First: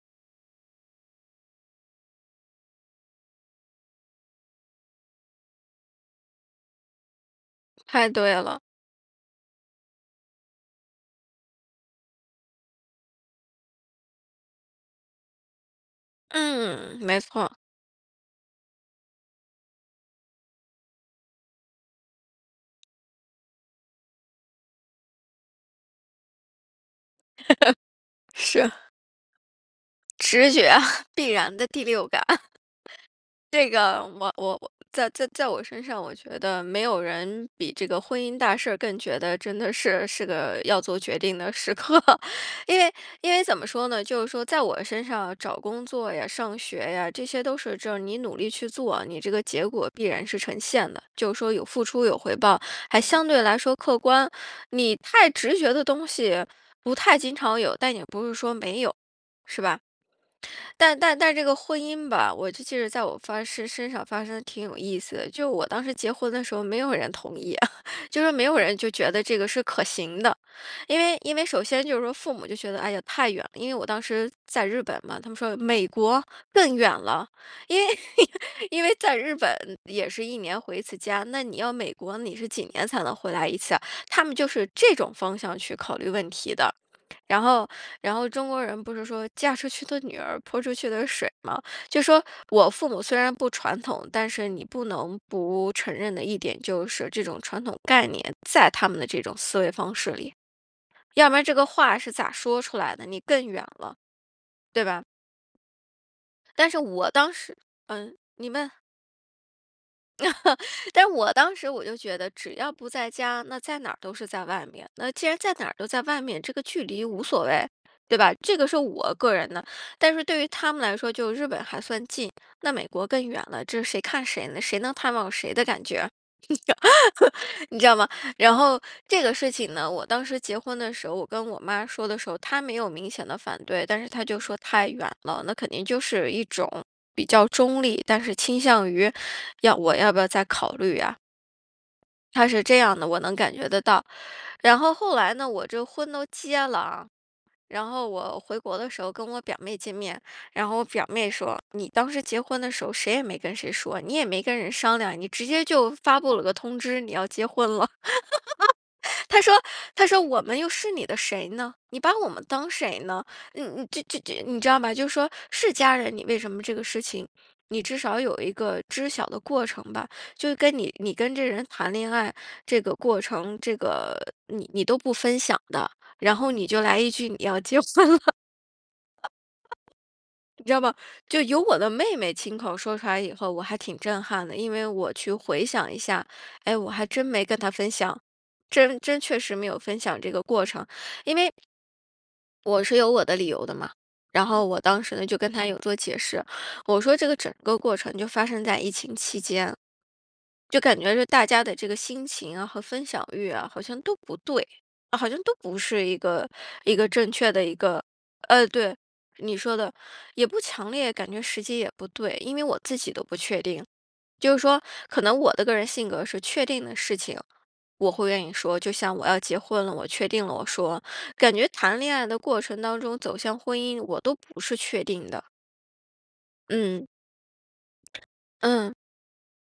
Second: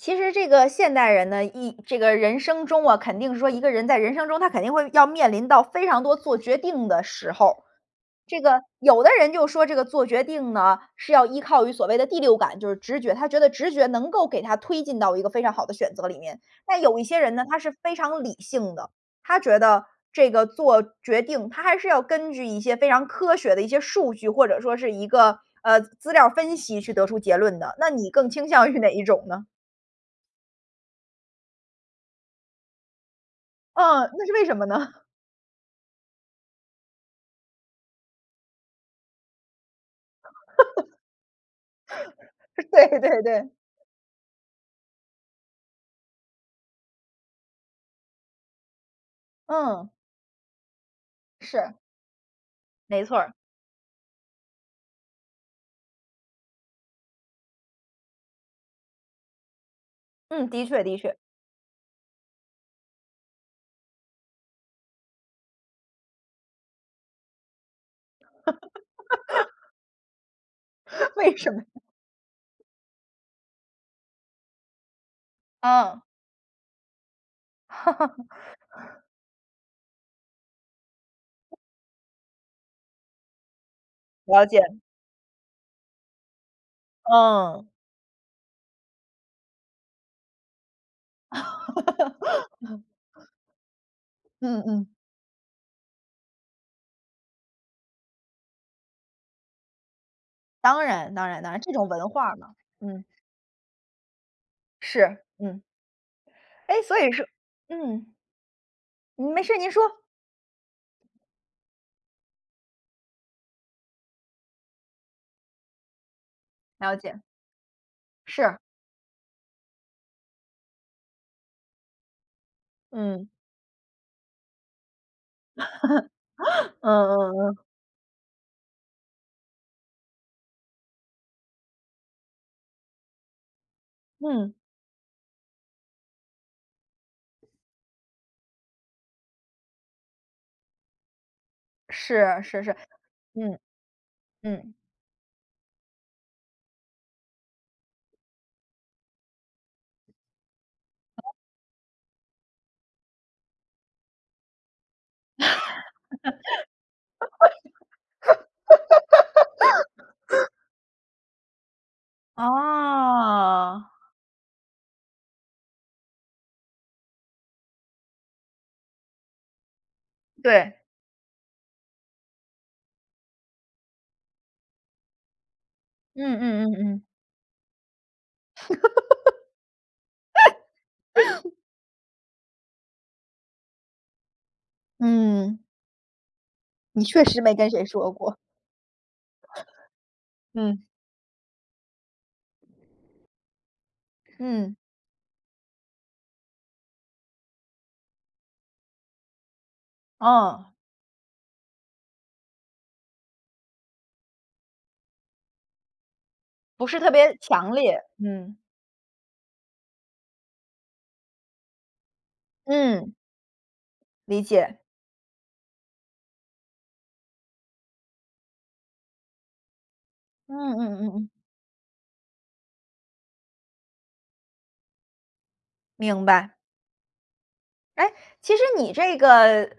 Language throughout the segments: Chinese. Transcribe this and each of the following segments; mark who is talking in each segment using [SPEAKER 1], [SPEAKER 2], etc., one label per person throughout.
[SPEAKER 1] 其实这个现代人呢，一这个人生中啊，肯定是说一个人在人生中，他肯定会要面临到非常多做决定的时候，
[SPEAKER 2] 太对
[SPEAKER 1] 这
[SPEAKER 2] 了。
[SPEAKER 1] 个，有的人就说这个做决定呢，是要依靠于所谓的第六感，就是直觉，他觉得直觉能够给他推进到一个非常好的选择里面。但
[SPEAKER 2] 嗯，
[SPEAKER 1] 有一些
[SPEAKER 2] 没
[SPEAKER 1] 人呢，
[SPEAKER 2] 错。
[SPEAKER 1] 他是非常理性的，他觉得这个做决定，他还是要根据一些非常科学的一些数据，或者说是一个，呃，资料儿分析去得出结论的，那你更 倾向
[SPEAKER 2] 是。
[SPEAKER 1] 于哪一种呢？
[SPEAKER 2] 直觉，必然的第六感。这个
[SPEAKER 1] 嗯，那
[SPEAKER 2] 我
[SPEAKER 1] 是为什
[SPEAKER 2] 我
[SPEAKER 1] 么呢？
[SPEAKER 2] 在在在我身上，我觉得没有人比这个婚姻大事儿更觉得真的是，是个要做决定的时刻。因为
[SPEAKER 1] 对对
[SPEAKER 2] 因为
[SPEAKER 1] 对。
[SPEAKER 2] 怎么说呢，就是说在我身上找工作呀、上学呀，这些都是就是你努力去做，你这个结
[SPEAKER 1] 嗯。
[SPEAKER 2] 果必然是呈现的，就是说有
[SPEAKER 1] 是。
[SPEAKER 2] 付出有回报，还
[SPEAKER 1] 没错
[SPEAKER 2] 相
[SPEAKER 1] 儿。
[SPEAKER 2] 对来说客观，你太直觉的东西不太经常有，但也不是说没有，是吧？
[SPEAKER 1] 嗯，的确，的
[SPEAKER 2] 但但
[SPEAKER 1] 确。
[SPEAKER 2] 但这个婚姻吧，我就记得在我发誓身上发生的挺有意思的，就我当时结婚的时候，没有人同意，就说没有人就觉得这个是可行的。因为 因
[SPEAKER 1] 为
[SPEAKER 2] 为
[SPEAKER 1] 什么？
[SPEAKER 2] 首先就是说父母就觉得，哎呀，太远了，因为我当时在日本嘛，他们说：“美
[SPEAKER 1] 嗯。
[SPEAKER 2] 国，更远了。”因为 因为 在日本也是1年回1次家，那你要美国，你是几年才能回来一次呀，他们
[SPEAKER 1] 了
[SPEAKER 2] 就是
[SPEAKER 1] 解。
[SPEAKER 2] 这种方向去考虑问题的。然后，
[SPEAKER 1] 嗯。
[SPEAKER 2] 然后中国人不是说“嫁出去的女儿，泼出去的水”嘛，就说我父母虽 然不传统，但是
[SPEAKER 1] 嗯
[SPEAKER 2] 你不
[SPEAKER 1] 嗯。
[SPEAKER 2] 能不承认的一点就是，这种传统概念在他们的这种思维方式里。
[SPEAKER 1] 当然，当
[SPEAKER 2] 要不
[SPEAKER 1] 然，
[SPEAKER 2] 然
[SPEAKER 1] 当
[SPEAKER 2] 这
[SPEAKER 1] 然，
[SPEAKER 2] 个
[SPEAKER 1] 这种
[SPEAKER 2] 话
[SPEAKER 1] 文
[SPEAKER 2] 是咋
[SPEAKER 1] 化嘛，
[SPEAKER 2] 说出来
[SPEAKER 1] 嗯。
[SPEAKER 2] 的，你更远了。对吧？
[SPEAKER 1] 是，嗯。
[SPEAKER 2] 但是
[SPEAKER 1] 诶，所
[SPEAKER 2] 我
[SPEAKER 1] 以说
[SPEAKER 2] 当时
[SPEAKER 1] 嗯。
[SPEAKER 2] 嗯，你问。
[SPEAKER 1] 没事儿，您说。
[SPEAKER 2] 但是我当时我就觉得，只要不在家，那在哪儿都是在外面。那既然在哪儿都在外面，这个距
[SPEAKER 1] 了
[SPEAKER 2] 离
[SPEAKER 1] 解。
[SPEAKER 2] 无所谓，对吧，这
[SPEAKER 1] 是。
[SPEAKER 2] 个是我个人的。但是对于他们来说，就日本还算近，那美国更
[SPEAKER 1] 嗯。
[SPEAKER 2] 远了，这是谁看谁呢？谁能探望谁的感觉，
[SPEAKER 1] 嗯嗯嗯。
[SPEAKER 2] 你知道吗？然后这个事情呢，我当时结婚的时候，我跟我妈说的时候，她没有明显地反对，但是她就
[SPEAKER 1] 嗯。
[SPEAKER 2] 说太远了，那肯定就是一种比较中立，但是倾向于要我要不要再考虑呀？
[SPEAKER 1] 是，
[SPEAKER 2] 她是
[SPEAKER 1] 是是，
[SPEAKER 2] 这样的，我能感
[SPEAKER 1] 嗯。
[SPEAKER 2] 觉得到。
[SPEAKER 1] 嗯。
[SPEAKER 2] 然后后来呢，我这婚都结了啊，然后我回国的时候，跟我表妹见面。然后我表妹
[SPEAKER 1] [unintelligible]
[SPEAKER 2] 说：“你当时结婚的时候，谁也没跟谁说，你也没跟人商量，你直接就发布了个通知，你要结婚了。” 她说她说：“我 们又是你的谁呢？你把我们当谁呢？你
[SPEAKER 1] 哦。
[SPEAKER 2] 你知知知你知道吗？就是说是家人你为什么这个事情，你至少有一个知晓的过程吧，就跟
[SPEAKER 1] 对。
[SPEAKER 2] 你你跟这人谈恋爱这个过程，这个你你都不分享的，
[SPEAKER 1] 嗯
[SPEAKER 2] 然后
[SPEAKER 1] 嗯
[SPEAKER 2] 你
[SPEAKER 1] 嗯
[SPEAKER 2] 就来
[SPEAKER 1] 嗯。
[SPEAKER 2] 一句你要结婚了。你知道吗？就 由我的妹妹亲口说出来以后，我还挺震撼的，因为我去
[SPEAKER 1] 嗯。
[SPEAKER 2] 回想一下，哎，我
[SPEAKER 1] 你
[SPEAKER 2] 还
[SPEAKER 1] 确
[SPEAKER 2] 真
[SPEAKER 1] 实
[SPEAKER 2] 没
[SPEAKER 1] 没
[SPEAKER 2] 跟她
[SPEAKER 1] 跟谁
[SPEAKER 2] 分
[SPEAKER 1] 说
[SPEAKER 2] 享，
[SPEAKER 1] 过。
[SPEAKER 2] 真真确实没有分享这个过
[SPEAKER 1] 嗯。
[SPEAKER 2] 程。因为 我是有我的理由的嘛，然后
[SPEAKER 1] 嗯。
[SPEAKER 2] 我当时呢，就跟她有做解释。我说这个整个过程就发生在疫情期间，
[SPEAKER 1] 哦。
[SPEAKER 2] 就感觉是大家的这个心情啊和分享欲啊，好像都不对，好像都不是一个，
[SPEAKER 1] 不
[SPEAKER 2] 一
[SPEAKER 1] 是
[SPEAKER 2] 个
[SPEAKER 1] 特
[SPEAKER 2] 正
[SPEAKER 1] 别
[SPEAKER 2] 确的
[SPEAKER 1] 强
[SPEAKER 2] 一
[SPEAKER 1] 烈，
[SPEAKER 2] 个
[SPEAKER 1] 嗯。
[SPEAKER 2] 呃，对，你说的。也不强烈，感觉时机也不对，因为我自己
[SPEAKER 1] 嗯。
[SPEAKER 2] 都不确定。
[SPEAKER 1] 理
[SPEAKER 2] 就是
[SPEAKER 1] 解。
[SPEAKER 2] 说，可能我的个人性格是确定的事情，我会愿意说，就像我要结婚了，我确定了，我
[SPEAKER 1] 嗯嗯
[SPEAKER 2] 说，
[SPEAKER 1] 嗯嗯。
[SPEAKER 2] 感觉谈恋爱的过程当中走向婚姻，我都不是确定的。
[SPEAKER 1] 明白。
[SPEAKER 2] 嗯。
[SPEAKER 1] 哎，其实
[SPEAKER 2] 嗯。
[SPEAKER 1] 你这个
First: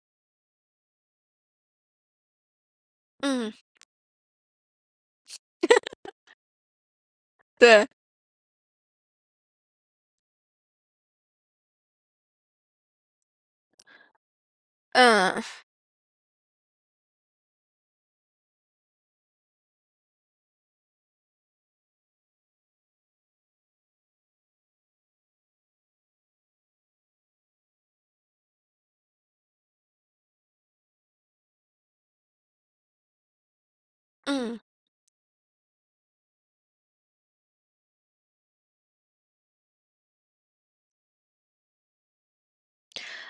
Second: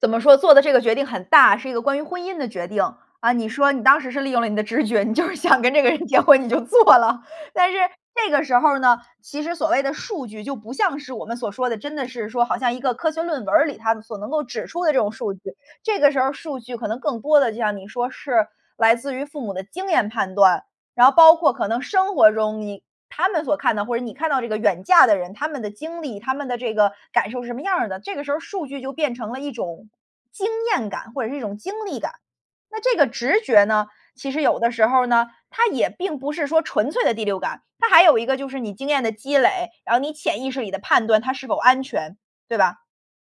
[SPEAKER 1] 怎么说，做的这个决定很大，是一个关于婚姻的决定。啊，你
[SPEAKER 2] 嗯。
[SPEAKER 1] 说你当时是利用了你的直觉，你就是想跟这个人结 婚你就做了，但是
[SPEAKER 2] 对。
[SPEAKER 1] 这个时候呢，其实所谓的数据就不像是我们所说的，真的是说好像一个科学论文儿里它所能够指出的这种数据。
[SPEAKER 2] 嗯。
[SPEAKER 1] 这个时候儿数据可能更多地就像你说是来自于父母的经验判断。然后包括可能生活中你他们所看到，或者你看到这个远嫁的人，他们的经历，他们的这个感受是什么样儿的，这个时候数据就变成了一种经验感，或者是一种经历感。那这个直觉呢，其实
[SPEAKER 2] 嗯。
[SPEAKER 1] 有的时候呢，它也并不是说纯粹的第六感，它还有一个就是你经验的积累，然后你潜意识里的判断，它是否安全，对吧。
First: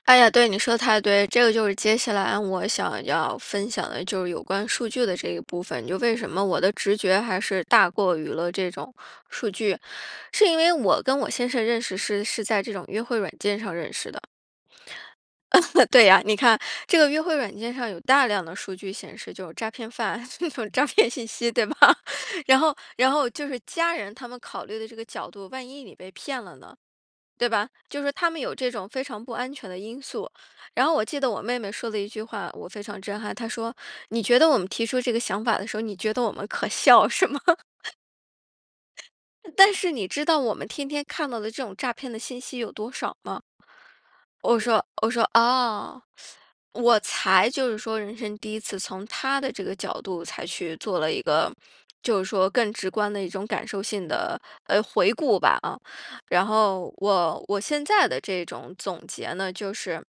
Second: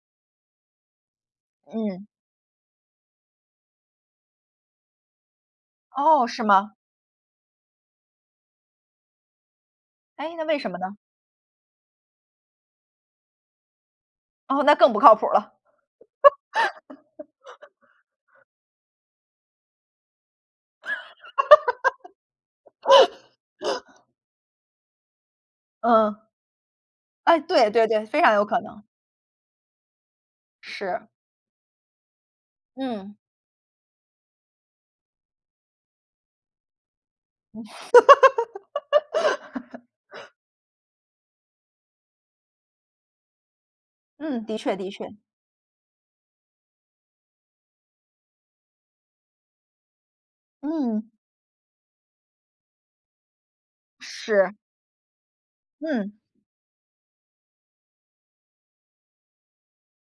[SPEAKER 2] 哎呀，对，你说的太对。这个就是接
[SPEAKER 1] 嗯。
[SPEAKER 2] 下来我想要分享的就是有关数据的这一部分，就为
[SPEAKER 1] 哦，
[SPEAKER 2] 什
[SPEAKER 1] 是
[SPEAKER 2] 么我的
[SPEAKER 1] 吗？
[SPEAKER 2] 直觉还是大过于了这种数据。
[SPEAKER 1] 哎，那
[SPEAKER 2] 是因
[SPEAKER 1] 为什
[SPEAKER 2] 为
[SPEAKER 1] 么呢？
[SPEAKER 2] 我跟我先生认识是，是在这种约会软件上认识的。
[SPEAKER 1] 哦，那更不靠谱儿了。
[SPEAKER 2] 对呀，你看，这个约会软件上 有大量的数据显示，就是诈骗犯，那种诈骗信息对吧。然后然后就是家 人他们考虑的这个角度，万一你被
[SPEAKER 1] 嗯。
[SPEAKER 2] 骗了呢，
[SPEAKER 1] 诶，
[SPEAKER 2] 对吧。
[SPEAKER 1] 对对
[SPEAKER 2] 就
[SPEAKER 1] 对，
[SPEAKER 2] 是
[SPEAKER 1] 非
[SPEAKER 2] 他
[SPEAKER 1] 常
[SPEAKER 2] 们
[SPEAKER 1] 有
[SPEAKER 2] 有
[SPEAKER 1] 可
[SPEAKER 2] 这
[SPEAKER 1] 能。
[SPEAKER 2] 种非常不安全的因素，然后我
[SPEAKER 1] 是。
[SPEAKER 2] 记得我妹妹说的一句话，我非常
[SPEAKER 1] 嗯。
[SPEAKER 2] 震撼。她说：“你觉得我们提出这个想法的时候，你觉得我们可笑是吗？” 但是你知 道我们天天看到的这种诈骗的信息有多少吗？
[SPEAKER 1] 嗯，的
[SPEAKER 2] 我
[SPEAKER 1] 确，
[SPEAKER 2] 说
[SPEAKER 1] 的
[SPEAKER 2] 我
[SPEAKER 1] 确。
[SPEAKER 2] 说：“啊。” 我才就是说人生第1次从她的这个角度才去做
[SPEAKER 1] 嗯。
[SPEAKER 2] 了一个，就是说更直观的一种感受性的，
[SPEAKER 1] 是。
[SPEAKER 2] 呃，回顾吧，啊。
[SPEAKER 1] 嗯。
[SPEAKER 2] 然后我我现在的这种总结呢，就是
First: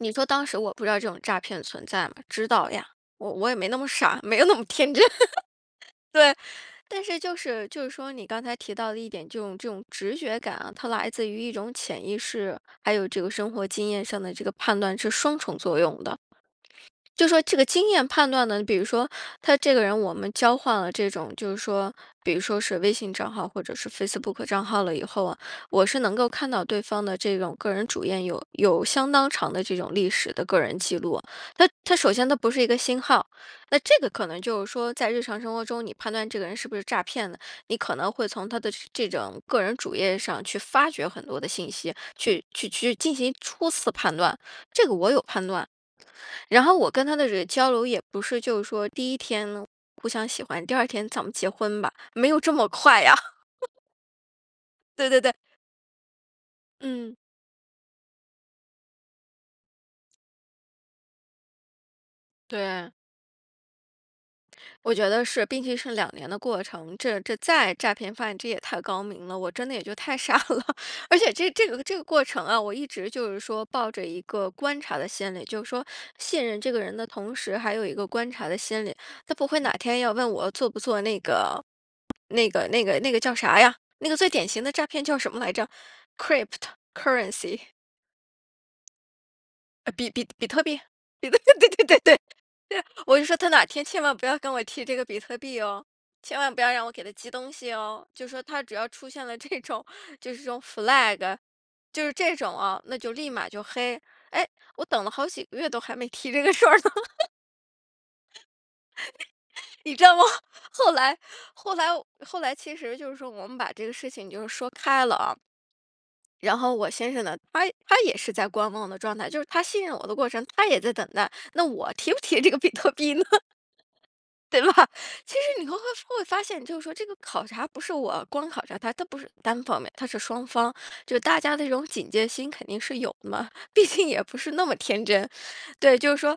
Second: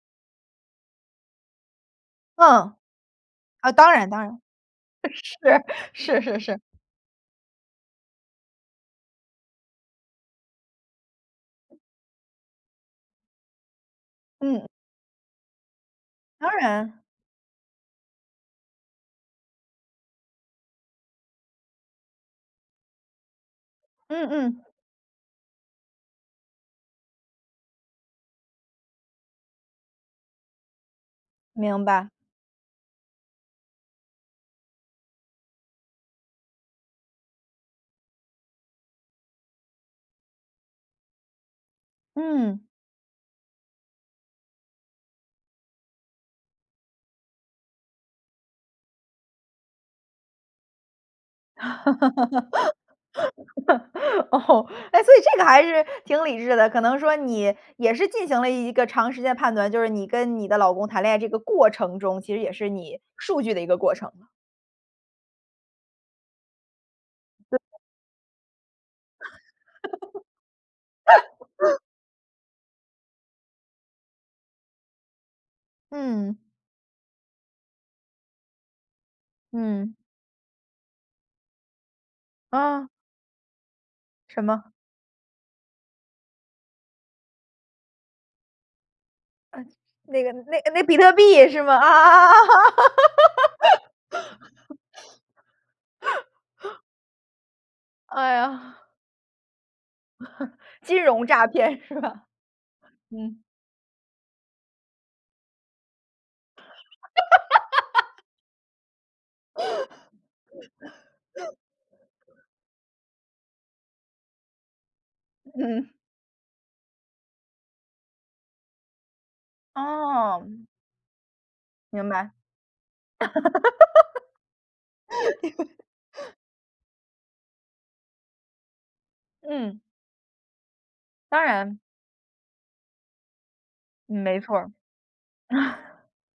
[SPEAKER 2] 你说当时我不知道这种诈骗存在吗？知道
[SPEAKER 1] 嗯。
[SPEAKER 2] 呀。我我也没
[SPEAKER 1] 啊，
[SPEAKER 2] 那么
[SPEAKER 1] 当然，
[SPEAKER 2] 傻，
[SPEAKER 1] 当
[SPEAKER 2] 没
[SPEAKER 1] 然。
[SPEAKER 2] 有那么天真。
[SPEAKER 1] 是，是
[SPEAKER 2] 对，
[SPEAKER 1] 是是。
[SPEAKER 2] 但是就是就是说你刚才提到的一点，这种这种直觉感啊，它来自于一种潜意识，还有这个生活经验上的这个
[SPEAKER 1] 嗯。
[SPEAKER 2] 判断是双重作用的。
[SPEAKER 1] 当然。
[SPEAKER 2] 就说这个经验判断呢？比如说他这个人我们交换了这种，就是说比如说是微信账号或者是
[SPEAKER 1] 嗯
[SPEAKER 2] Facebook
[SPEAKER 1] 嗯。
[SPEAKER 2] 账号了以后啊，我是能够看到对方的这种个人主页有有相当长的这种历史的个人记录，它
[SPEAKER 1] 明
[SPEAKER 2] 它
[SPEAKER 1] 白。
[SPEAKER 2] 首先它不是一个新号。那这个可能就是说在日常生活中，你判断这个人是不是诈骗的，你可能会从他的这这种个人主页上去发掘很多的信息，去，
[SPEAKER 1] 嗯。
[SPEAKER 2] 去去进行初次判断，这个我有判断。然后我跟他的这个交流也不是就是说第1天呢，互相喜欢，第2天咱们结婚吧，没有这么快呀。
[SPEAKER 1] 哦。诶，
[SPEAKER 2] 对
[SPEAKER 1] 所
[SPEAKER 2] 对
[SPEAKER 1] 以
[SPEAKER 2] 对。
[SPEAKER 1] 这个还是挺理智的，可能说
[SPEAKER 2] 嗯。
[SPEAKER 1] 你也是进行了一个长时间的判断，就是你跟你的老公谈恋爱这个过程中，其实也是
[SPEAKER 2] 对。
[SPEAKER 1] 你数据的一个过程嘛。
[SPEAKER 2] 我觉得是，并且是2年的过程，这这
[SPEAKER 1] 对。
[SPEAKER 2] 再诈骗犯这也太高明了，我真的也就太傻了。而且这这 个这个过程啊，我一直就是说抱着一个观察的心理，就是说
[SPEAKER 1] 嗯。
[SPEAKER 2] 信任这个人的同时，还有一个观察的心理。他不会哪
[SPEAKER 1] 嗯。
[SPEAKER 2] 天要问我做不做那个，那个，那
[SPEAKER 1] 啊。
[SPEAKER 2] 个那个叫啥呀，那个最
[SPEAKER 1] 什
[SPEAKER 2] 典型
[SPEAKER 1] 么？
[SPEAKER 2] 的诈骗叫什么来着？cryptocurrency。呃，比
[SPEAKER 1] 那
[SPEAKER 2] 比
[SPEAKER 1] 个
[SPEAKER 2] 比
[SPEAKER 1] 那
[SPEAKER 2] 特币，
[SPEAKER 1] 那比特币
[SPEAKER 2] 比
[SPEAKER 1] 也
[SPEAKER 2] 特
[SPEAKER 1] 是
[SPEAKER 2] 对
[SPEAKER 1] 吗？
[SPEAKER 2] 对对对。
[SPEAKER 1] 啊？
[SPEAKER 2] 我就说他哪天千万不要跟我 提这个比特币哦，千万不要让我给他寄东西哦，就
[SPEAKER 1] 哎
[SPEAKER 2] 说他只
[SPEAKER 1] 呀。
[SPEAKER 2] 要出现了这种，就是这种
[SPEAKER 1] 金融
[SPEAKER 2] flag。
[SPEAKER 1] 诈骗是
[SPEAKER 2] 就是
[SPEAKER 1] 吧？
[SPEAKER 2] 这种哦，那就立
[SPEAKER 1] 嗯。
[SPEAKER 2] 马就黑，哎，我等了好几个月都还没提这个事儿呢。你知道吗，后来后来我后来其实就是说我们把这个事情就是说开了啊。
[SPEAKER 1] 嗯。
[SPEAKER 2] 然后我先生呢，他他也是在观望的状态，就是他信任我的过程，
[SPEAKER 1] 哦。
[SPEAKER 2] 他也在等待，那我
[SPEAKER 1] 明
[SPEAKER 2] 提不
[SPEAKER 1] 白。
[SPEAKER 2] 提这个比特币呢？对吧。其实你会会发现就是说这个考察不是我光考察他，它不是单
[SPEAKER 1] 嗯。
[SPEAKER 2] 方面，它是双方。就是大
[SPEAKER 1] 当
[SPEAKER 2] 家这
[SPEAKER 1] 然。
[SPEAKER 2] 种警戒心肯定是有的嘛，毕竟
[SPEAKER 1] 嗯
[SPEAKER 2] 也不
[SPEAKER 1] 没
[SPEAKER 2] 是
[SPEAKER 1] 错
[SPEAKER 2] 那
[SPEAKER 1] 儿。
[SPEAKER 2] 么天真。对，就是说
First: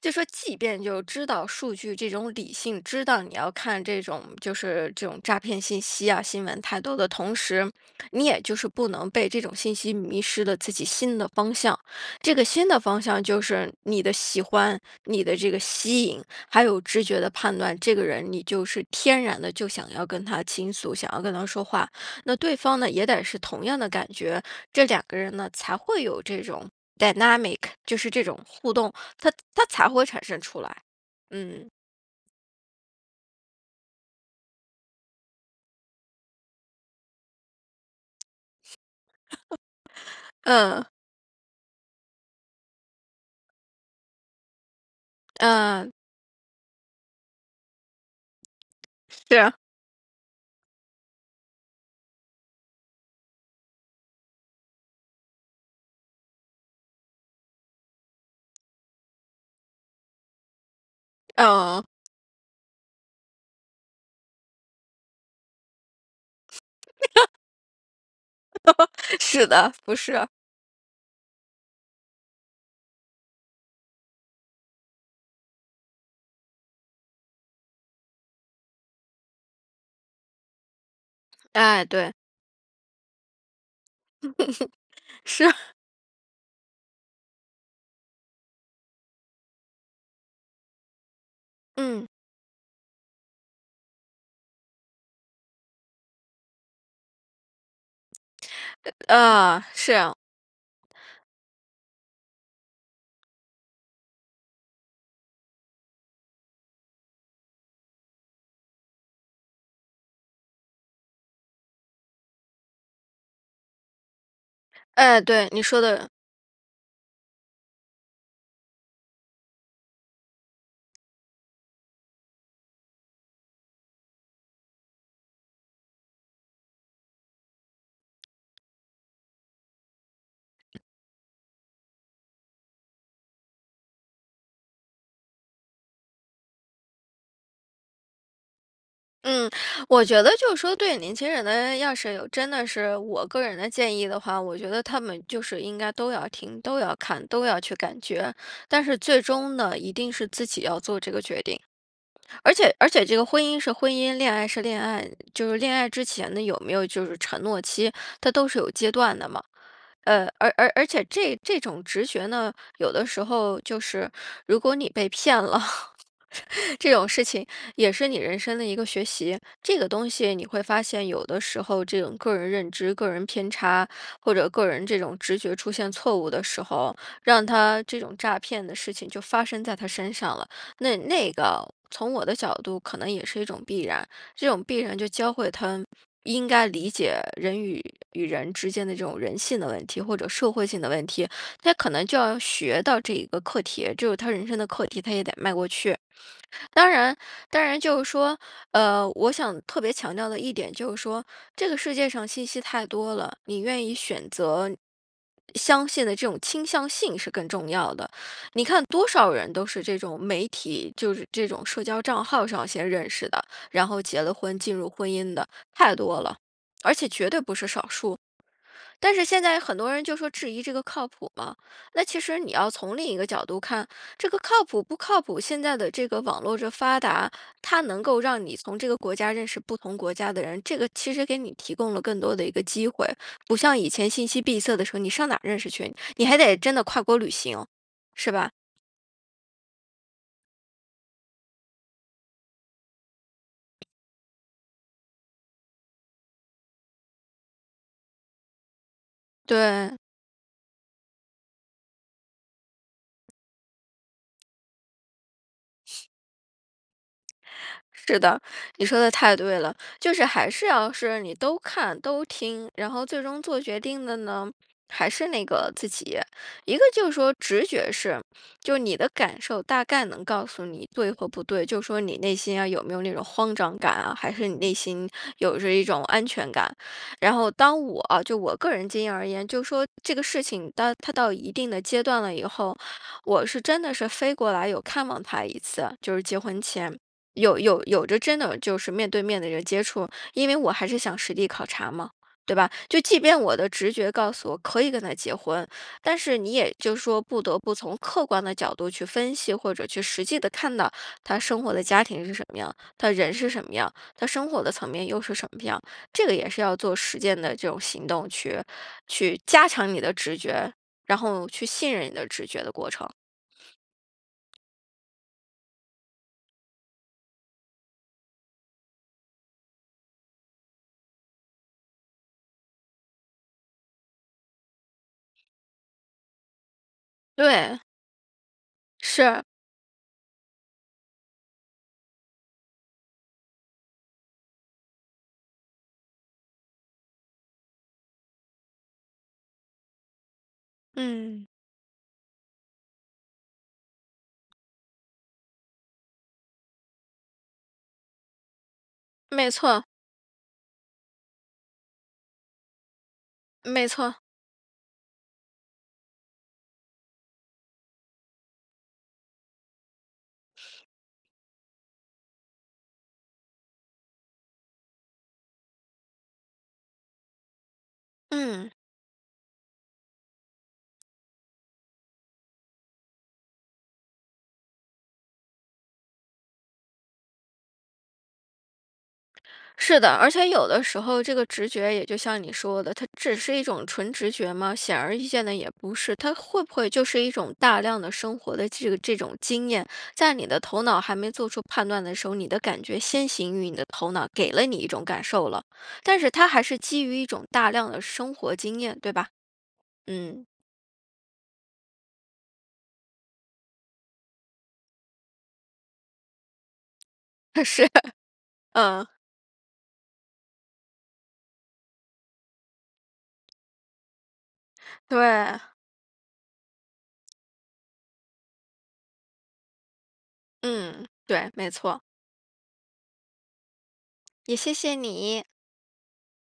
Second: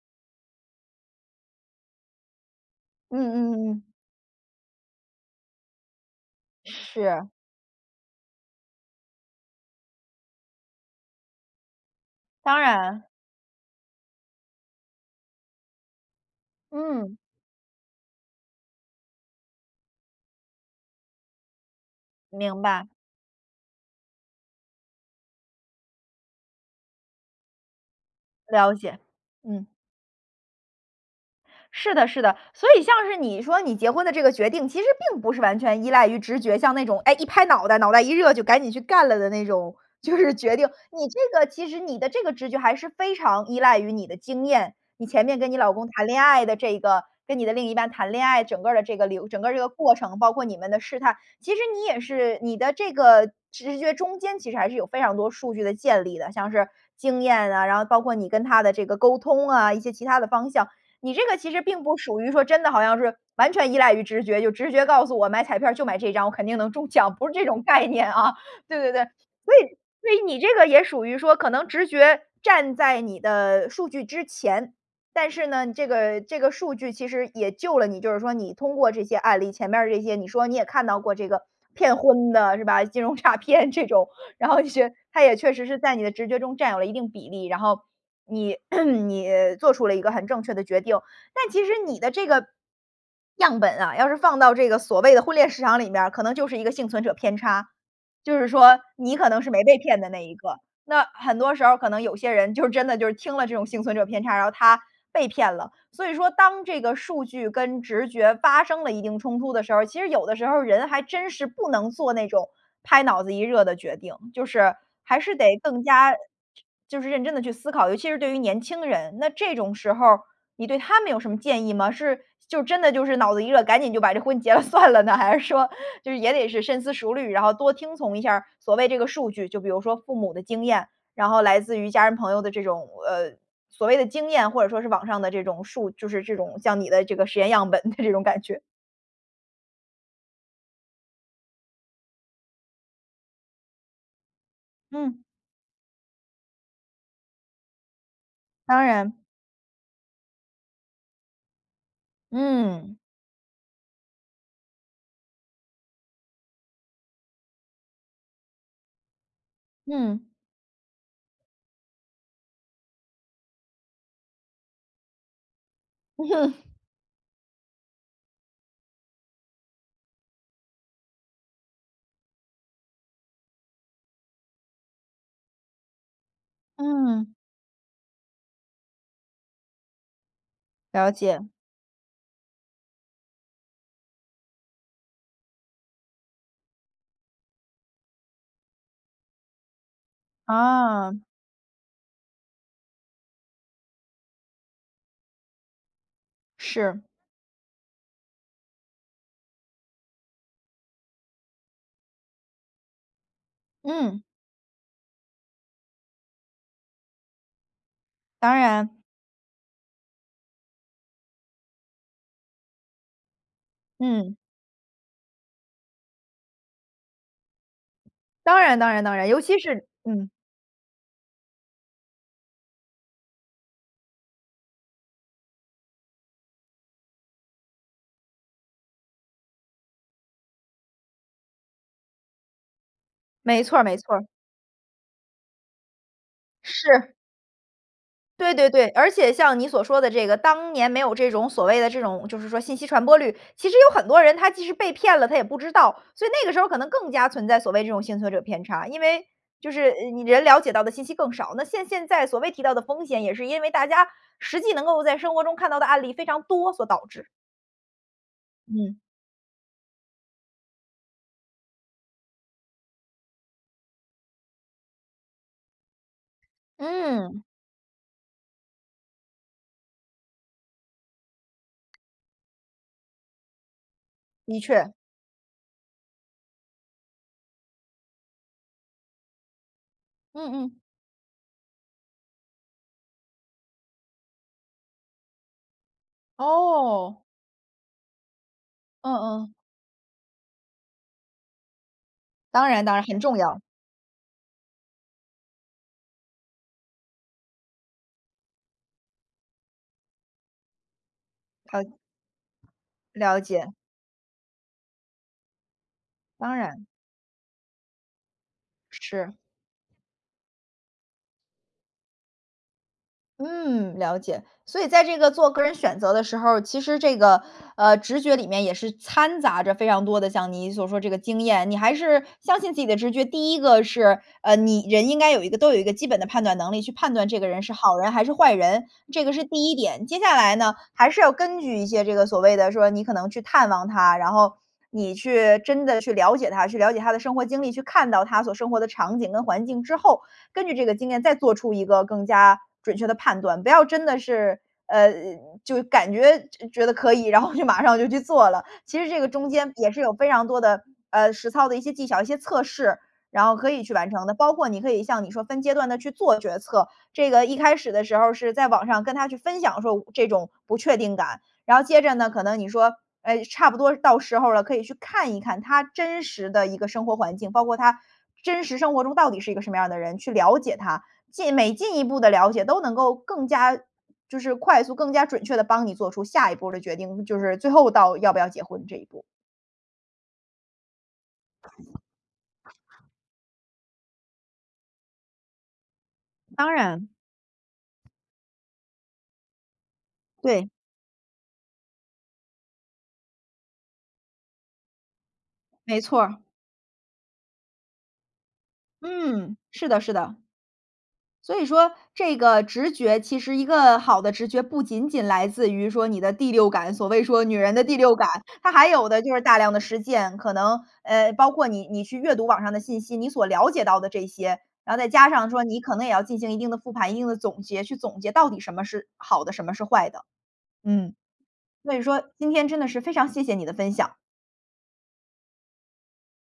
[SPEAKER 2] 就说即便就知道数据这种理性，知
[SPEAKER 1] 嗯
[SPEAKER 2] 道你要
[SPEAKER 1] 嗯嗯
[SPEAKER 2] 看
[SPEAKER 1] 嗯。
[SPEAKER 2] 这种就是这种诈骗信息啊，新闻太多的
[SPEAKER 1] 是。
[SPEAKER 2] 同时，你也就是不能被这种信息迷失了自己心的方向。这个
[SPEAKER 1] 当
[SPEAKER 2] 心的方
[SPEAKER 1] 然。
[SPEAKER 2] 向就是你的喜欢，你的这个吸引，还有直
[SPEAKER 1] 嗯。
[SPEAKER 2] 觉的判断，这个人你就是天然地就想要跟他倾诉，想要跟他说话。那对
[SPEAKER 1] 明
[SPEAKER 2] 方
[SPEAKER 1] 白。
[SPEAKER 2] 呢，也得是同样的感觉，这两个人呢，才会有这种 dynamic，就是这种互
[SPEAKER 1] 了
[SPEAKER 2] 动，
[SPEAKER 1] 解，
[SPEAKER 2] 它它
[SPEAKER 1] 嗯。
[SPEAKER 2] 才会产生出来，嗯。
[SPEAKER 1] 是的，是的，所以像是你说你结婚的这个决定其实并不是完全依赖于直觉，像那种，哎，一拍脑袋，脑袋一热就赶紧去干了的那种，就是决定。
[SPEAKER 2] 嗯。
[SPEAKER 1] 你这个其实你的这个直觉还是非常依赖于你的经验，你前面跟你老公
[SPEAKER 2] 嗯。
[SPEAKER 1] 谈恋爱的这个，跟你的另一半谈恋爱，整个的这个流
[SPEAKER 2] 是
[SPEAKER 1] 整个
[SPEAKER 2] 啊。
[SPEAKER 1] 这个过程，包括你们的试探。其实你也是你的这个直觉中间其实还是有非常多数据的建立的，像是经验啊，然后包括你跟他的这个沟通啊，一些其他的方向。你这个其实
[SPEAKER 2] 嗯。
[SPEAKER 1] 并不属于说真的好像是完全依赖于直觉，就直觉告诉我买彩票儿就买这张，我肯定能中奖，不是这种概念啊。对对对，
[SPEAKER 2] 是
[SPEAKER 1] 所
[SPEAKER 2] 的，
[SPEAKER 1] 以
[SPEAKER 2] 不
[SPEAKER 1] 所以
[SPEAKER 2] 是。
[SPEAKER 1] 你这个也属于说可能直觉站在你的数据之前，但是呢，这个这个数据其实也救了你，就是说你通过这些案例，前边儿这些你说你也看到过这个
[SPEAKER 2] 哎，
[SPEAKER 1] 骗
[SPEAKER 2] 对。
[SPEAKER 1] 婚的是吧，金融诈骗这种。然后 是它也
[SPEAKER 2] 是
[SPEAKER 1] 确
[SPEAKER 2] 啊。
[SPEAKER 1] 实是在你的直觉中占有了一定比例，然后你 你做出了一个很正确的决定。但其实你
[SPEAKER 2] 嗯。
[SPEAKER 1] 的这个样本啊，要是放到这个所谓的婚恋市场里面儿，可能就是一个幸存者偏差。就是说你可能是没
[SPEAKER 2] 啊，
[SPEAKER 1] 被
[SPEAKER 2] 是
[SPEAKER 1] 骗的
[SPEAKER 2] 啊。
[SPEAKER 1] 那一个，那很多时候可能有些人就真的就是听了这种幸存者偏差，然后他被骗了。所以说当这个数据跟直觉发生了一定冲突的时候儿，其实有的时候儿人还真是不能做那种拍脑子一热的决定。就是还
[SPEAKER 2] 哎，
[SPEAKER 1] 是
[SPEAKER 2] 对，
[SPEAKER 1] 得
[SPEAKER 2] 你说
[SPEAKER 1] 更
[SPEAKER 2] 的
[SPEAKER 1] 加就就是认真地去思考，尤其是对于年轻人，那这种时候儿你对他们有什么建议吗？是就真的就是脑子一热，赶紧就把这婚结了算了呢？还是说就是也得是深思熟虑，然后多听从一下儿所谓这个数据，就比如说父母的经验，然后来自于家人朋友的这种，呃，所谓的经验，或者说是网上的这种数就是这种像你的这个实验样本的这种感觉。
[SPEAKER 2] 嗯。我觉得就是说对年轻人呢，要是有真的是我个人的建议的话，我觉得他
[SPEAKER 1] 嗯。
[SPEAKER 2] 们就是应该都要听，都要看，都要去感觉，但
[SPEAKER 1] 当
[SPEAKER 2] 是
[SPEAKER 1] 然。
[SPEAKER 2] 最终呢，一定是自己要做这个决定。而且而
[SPEAKER 1] 嗯。
[SPEAKER 2] 且这个婚姻是婚姻，恋爱是恋爱，就是恋爱之前呢，有没有就是承诺期，它都是有阶段的嘛。
[SPEAKER 1] 嗯。
[SPEAKER 2] 呃，而而而且这这种直觉呢，有的时候就是，如果你被骗了，
[SPEAKER 1] 嗯。
[SPEAKER 2] 这种事情也是你人生的一个学习。这个东西你会发现，有的时候这种个人认知，个人偏差，或者个人这种直觉出现错误的时候，
[SPEAKER 1] 嗯。
[SPEAKER 2] 让它这种诈骗的事情就发生在他身上了，那
[SPEAKER 1] 了
[SPEAKER 2] 那
[SPEAKER 1] 解。
[SPEAKER 2] 个从我的角度可能也是一种必然。这种必然就教会他应该理解人与与人之间的这种人性的问题，或者社会性的问
[SPEAKER 1] 啊。
[SPEAKER 2] 题。他可能就要学到这一个课题，就是他人生的课题，他也得迈过去。当
[SPEAKER 1] 是。
[SPEAKER 2] 然当然就是说，呃，我想特别强调的一点就是说，这个世界上信息太多了，你愿意
[SPEAKER 1] 嗯。
[SPEAKER 2] 选择相信的这种倾向性是更重要的。
[SPEAKER 1] 当
[SPEAKER 2] 你看
[SPEAKER 1] 然。
[SPEAKER 2] 多少人都是这种媒体，就是这种社交账号上先认识的，然后结了
[SPEAKER 1] 嗯。
[SPEAKER 2] 婚，进入婚姻的，太多了，而且绝对不是少数。
[SPEAKER 1] 当然当然
[SPEAKER 2] 但
[SPEAKER 1] 当
[SPEAKER 2] 是
[SPEAKER 1] 然，尤
[SPEAKER 2] 现
[SPEAKER 1] 其
[SPEAKER 2] 在很
[SPEAKER 1] 是
[SPEAKER 2] 多人就说
[SPEAKER 1] 嗯。
[SPEAKER 2] 质疑这个靠谱吗？那其实你要从另一个角度看，这个靠谱不靠谱，现在的这个网络这发达，它能够让你从这个国家认识不同国家的人，这个其实给你提供了更多的一个机会，不
[SPEAKER 1] 没错
[SPEAKER 2] 像
[SPEAKER 1] 儿，
[SPEAKER 2] 以
[SPEAKER 1] 没
[SPEAKER 2] 前
[SPEAKER 1] 错儿。
[SPEAKER 2] 信息闭塞的时候，你上哪儿认识去，你还得真的跨
[SPEAKER 1] 是。
[SPEAKER 2] 国旅行，是吧？
[SPEAKER 1] 对对对，而且像你所说的这个，当年没有这种，所谓的这种就是说信息传播率，其实有很多人他即使被骗了，他也不知道。所以那个时候可能更加存在所谓这种幸存者偏差，因为就是，
[SPEAKER 2] 对。
[SPEAKER 1] 呃，你人了解到的信息更少，那现现在所谓提到的风险，也是因为大家实际能够在生活中看到的案例非常多所导致。
[SPEAKER 2] 是的，你
[SPEAKER 1] 嗯。
[SPEAKER 2] 说的太对了。就是还是要是你都看、都听，然后最终做决定的呢，还是那个自己。一个就是说
[SPEAKER 1] 嗯。
[SPEAKER 2] 直觉是，就是你的感受大概能告诉你对或不对，就说你内心呀，有没有那种慌张感啊，还是你
[SPEAKER 1] 的
[SPEAKER 2] 内
[SPEAKER 1] 确。
[SPEAKER 2] 心有着一种安全感。然后当我啊就我个人经验而言，就说这个事
[SPEAKER 1] 嗯，
[SPEAKER 2] 情
[SPEAKER 1] 嗯。
[SPEAKER 2] 它它到一定的阶段了以后，我是真的是飞过来有看望他一次，就是结婚前，
[SPEAKER 1] 哦。
[SPEAKER 2] 有有有着真的就是面
[SPEAKER 1] 嗯，
[SPEAKER 2] 对面的
[SPEAKER 1] 嗯。
[SPEAKER 2] 人接触，因为我还是想实地考察嘛，对
[SPEAKER 1] 当
[SPEAKER 2] 吧？
[SPEAKER 1] 然，当
[SPEAKER 2] 就
[SPEAKER 1] 然，
[SPEAKER 2] 即
[SPEAKER 1] 很重
[SPEAKER 2] 便我
[SPEAKER 1] 要。
[SPEAKER 2] 的直觉告诉我可以跟他结婚，但是你也就说不得不从客观的角度去分析，或者去实际地看到他生活的
[SPEAKER 1] 他
[SPEAKER 2] 家庭是什么样？他人
[SPEAKER 1] 了
[SPEAKER 2] 是什
[SPEAKER 1] 解。
[SPEAKER 2] 么样？他生活的层面又是什么样？这个也
[SPEAKER 1] 当
[SPEAKER 2] 是要
[SPEAKER 1] 然。
[SPEAKER 2] 做实践的这种行动去
[SPEAKER 1] 是。
[SPEAKER 2] 去加强你的直觉，然后去信任你的直觉的过程。
[SPEAKER 1] 嗯，了解。所以在这个做个人选择的时候，其实这个，呃，直觉里面也是掺杂着非常多的像你所说这个经验，你还是相信自己的直觉。第1个是，呃，你人应该有一个都有一个基本的判断能力去判断这个人是
[SPEAKER 2] 对。
[SPEAKER 1] 好人还是坏人，这个
[SPEAKER 2] 是。
[SPEAKER 1] 是第1点。接下来呢，还是要根据一些这个所谓的说，你可能去探望他，然后你去真的去了解他，去了解他的生活经历，去看到他所生活的场景跟环境之后，根据这个经验再
[SPEAKER 2] 嗯。
[SPEAKER 1] 做出一个更加准确的判断，不要真的是，呃，就感觉觉得可以，然后就马上就去做了。其实这个中
[SPEAKER 2] 没
[SPEAKER 1] 间
[SPEAKER 2] 错。
[SPEAKER 1] 也是有非常多的，呃，实操的一些技巧，一些测试，然后可以
[SPEAKER 2] 没
[SPEAKER 1] 去完
[SPEAKER 2] 错。
[SPEAKER 1] 成的，包括你可以像你说分阶段地去做决策。这个一开始的时候是在网上跟他去分享说这种不确定感，然后接着呢，可能你说，哎，差不多到时候了，可以去看一看他真实的一个生活环境，包括他真
[SPEAKER 2] 嗯。
[SPEAKER 1] 实生活中到底是一个什么样的人，去了解他。进每进一步的了解，都能够更加就是快速更加准确地帮你做出下一步的决定，就是最后到要不要结婚这一步。
[SPEAKER 2] 是的。而且有的时候这个直觉也就像你说的，它只是一种纯直觉吗？显而易见的也不是。它会
[SPEAKER 1] 当
[SPEAKER 2] 不会就
[SPEAKER 1] 然。
[SPEAKER 2] 是一种大量的生活的这个这种经验，在你的
[SPEAKER 1] 对。
[SPEAKER 2] 头脑还没做出判断的时候，你的感觉先行于你的头脑，给了你一种感受了，
[SPEAKER 1] 没
[SPEAKER 2] 但
[SPEAKER 1] 错
[SPEAKER 2] 是
[SPEAKER 1] 儿。
[SPEAKER 2] 它还是基于一种大量的生活经验，对吧？
[SPEAKER 1] 嗯，是的，是的。
[SPEAKER 2] 嗯。
[SPEAKER 1] 所以说这个直觉其实一个好的直觉，不仅仅来自于说你的第六感，所谓说女
[SPEAKER 2] 它
[SPEAKER 1] 人的
[SPEAKER 2] 是。
[SPEAKER 1] 第六感，它还有
[SPEAKER 2] 嗯。
[SPEAKER 1] 的就是大量的实践，可能，呃，包括你，你去阅读网上的信息，你所了解到的这些，然后再加上
[SPEAKER 2] 对。
[SPEAKER 1] 说你可能也要进行一定的复盘、一定的总结，去总结到底什么是好的，什么是坏的。
[SPEAKER 2] 嗯。
[SPEAKER 1] 嗯，
[SPEAKER 2] 对，没
[SPEAKER 1] 所以
[SPEAKER 2] 错。
[SPEAKER 1] 说今天真的是非常谢谢你的分享。
[SPEAKER 2] 也谢谢你。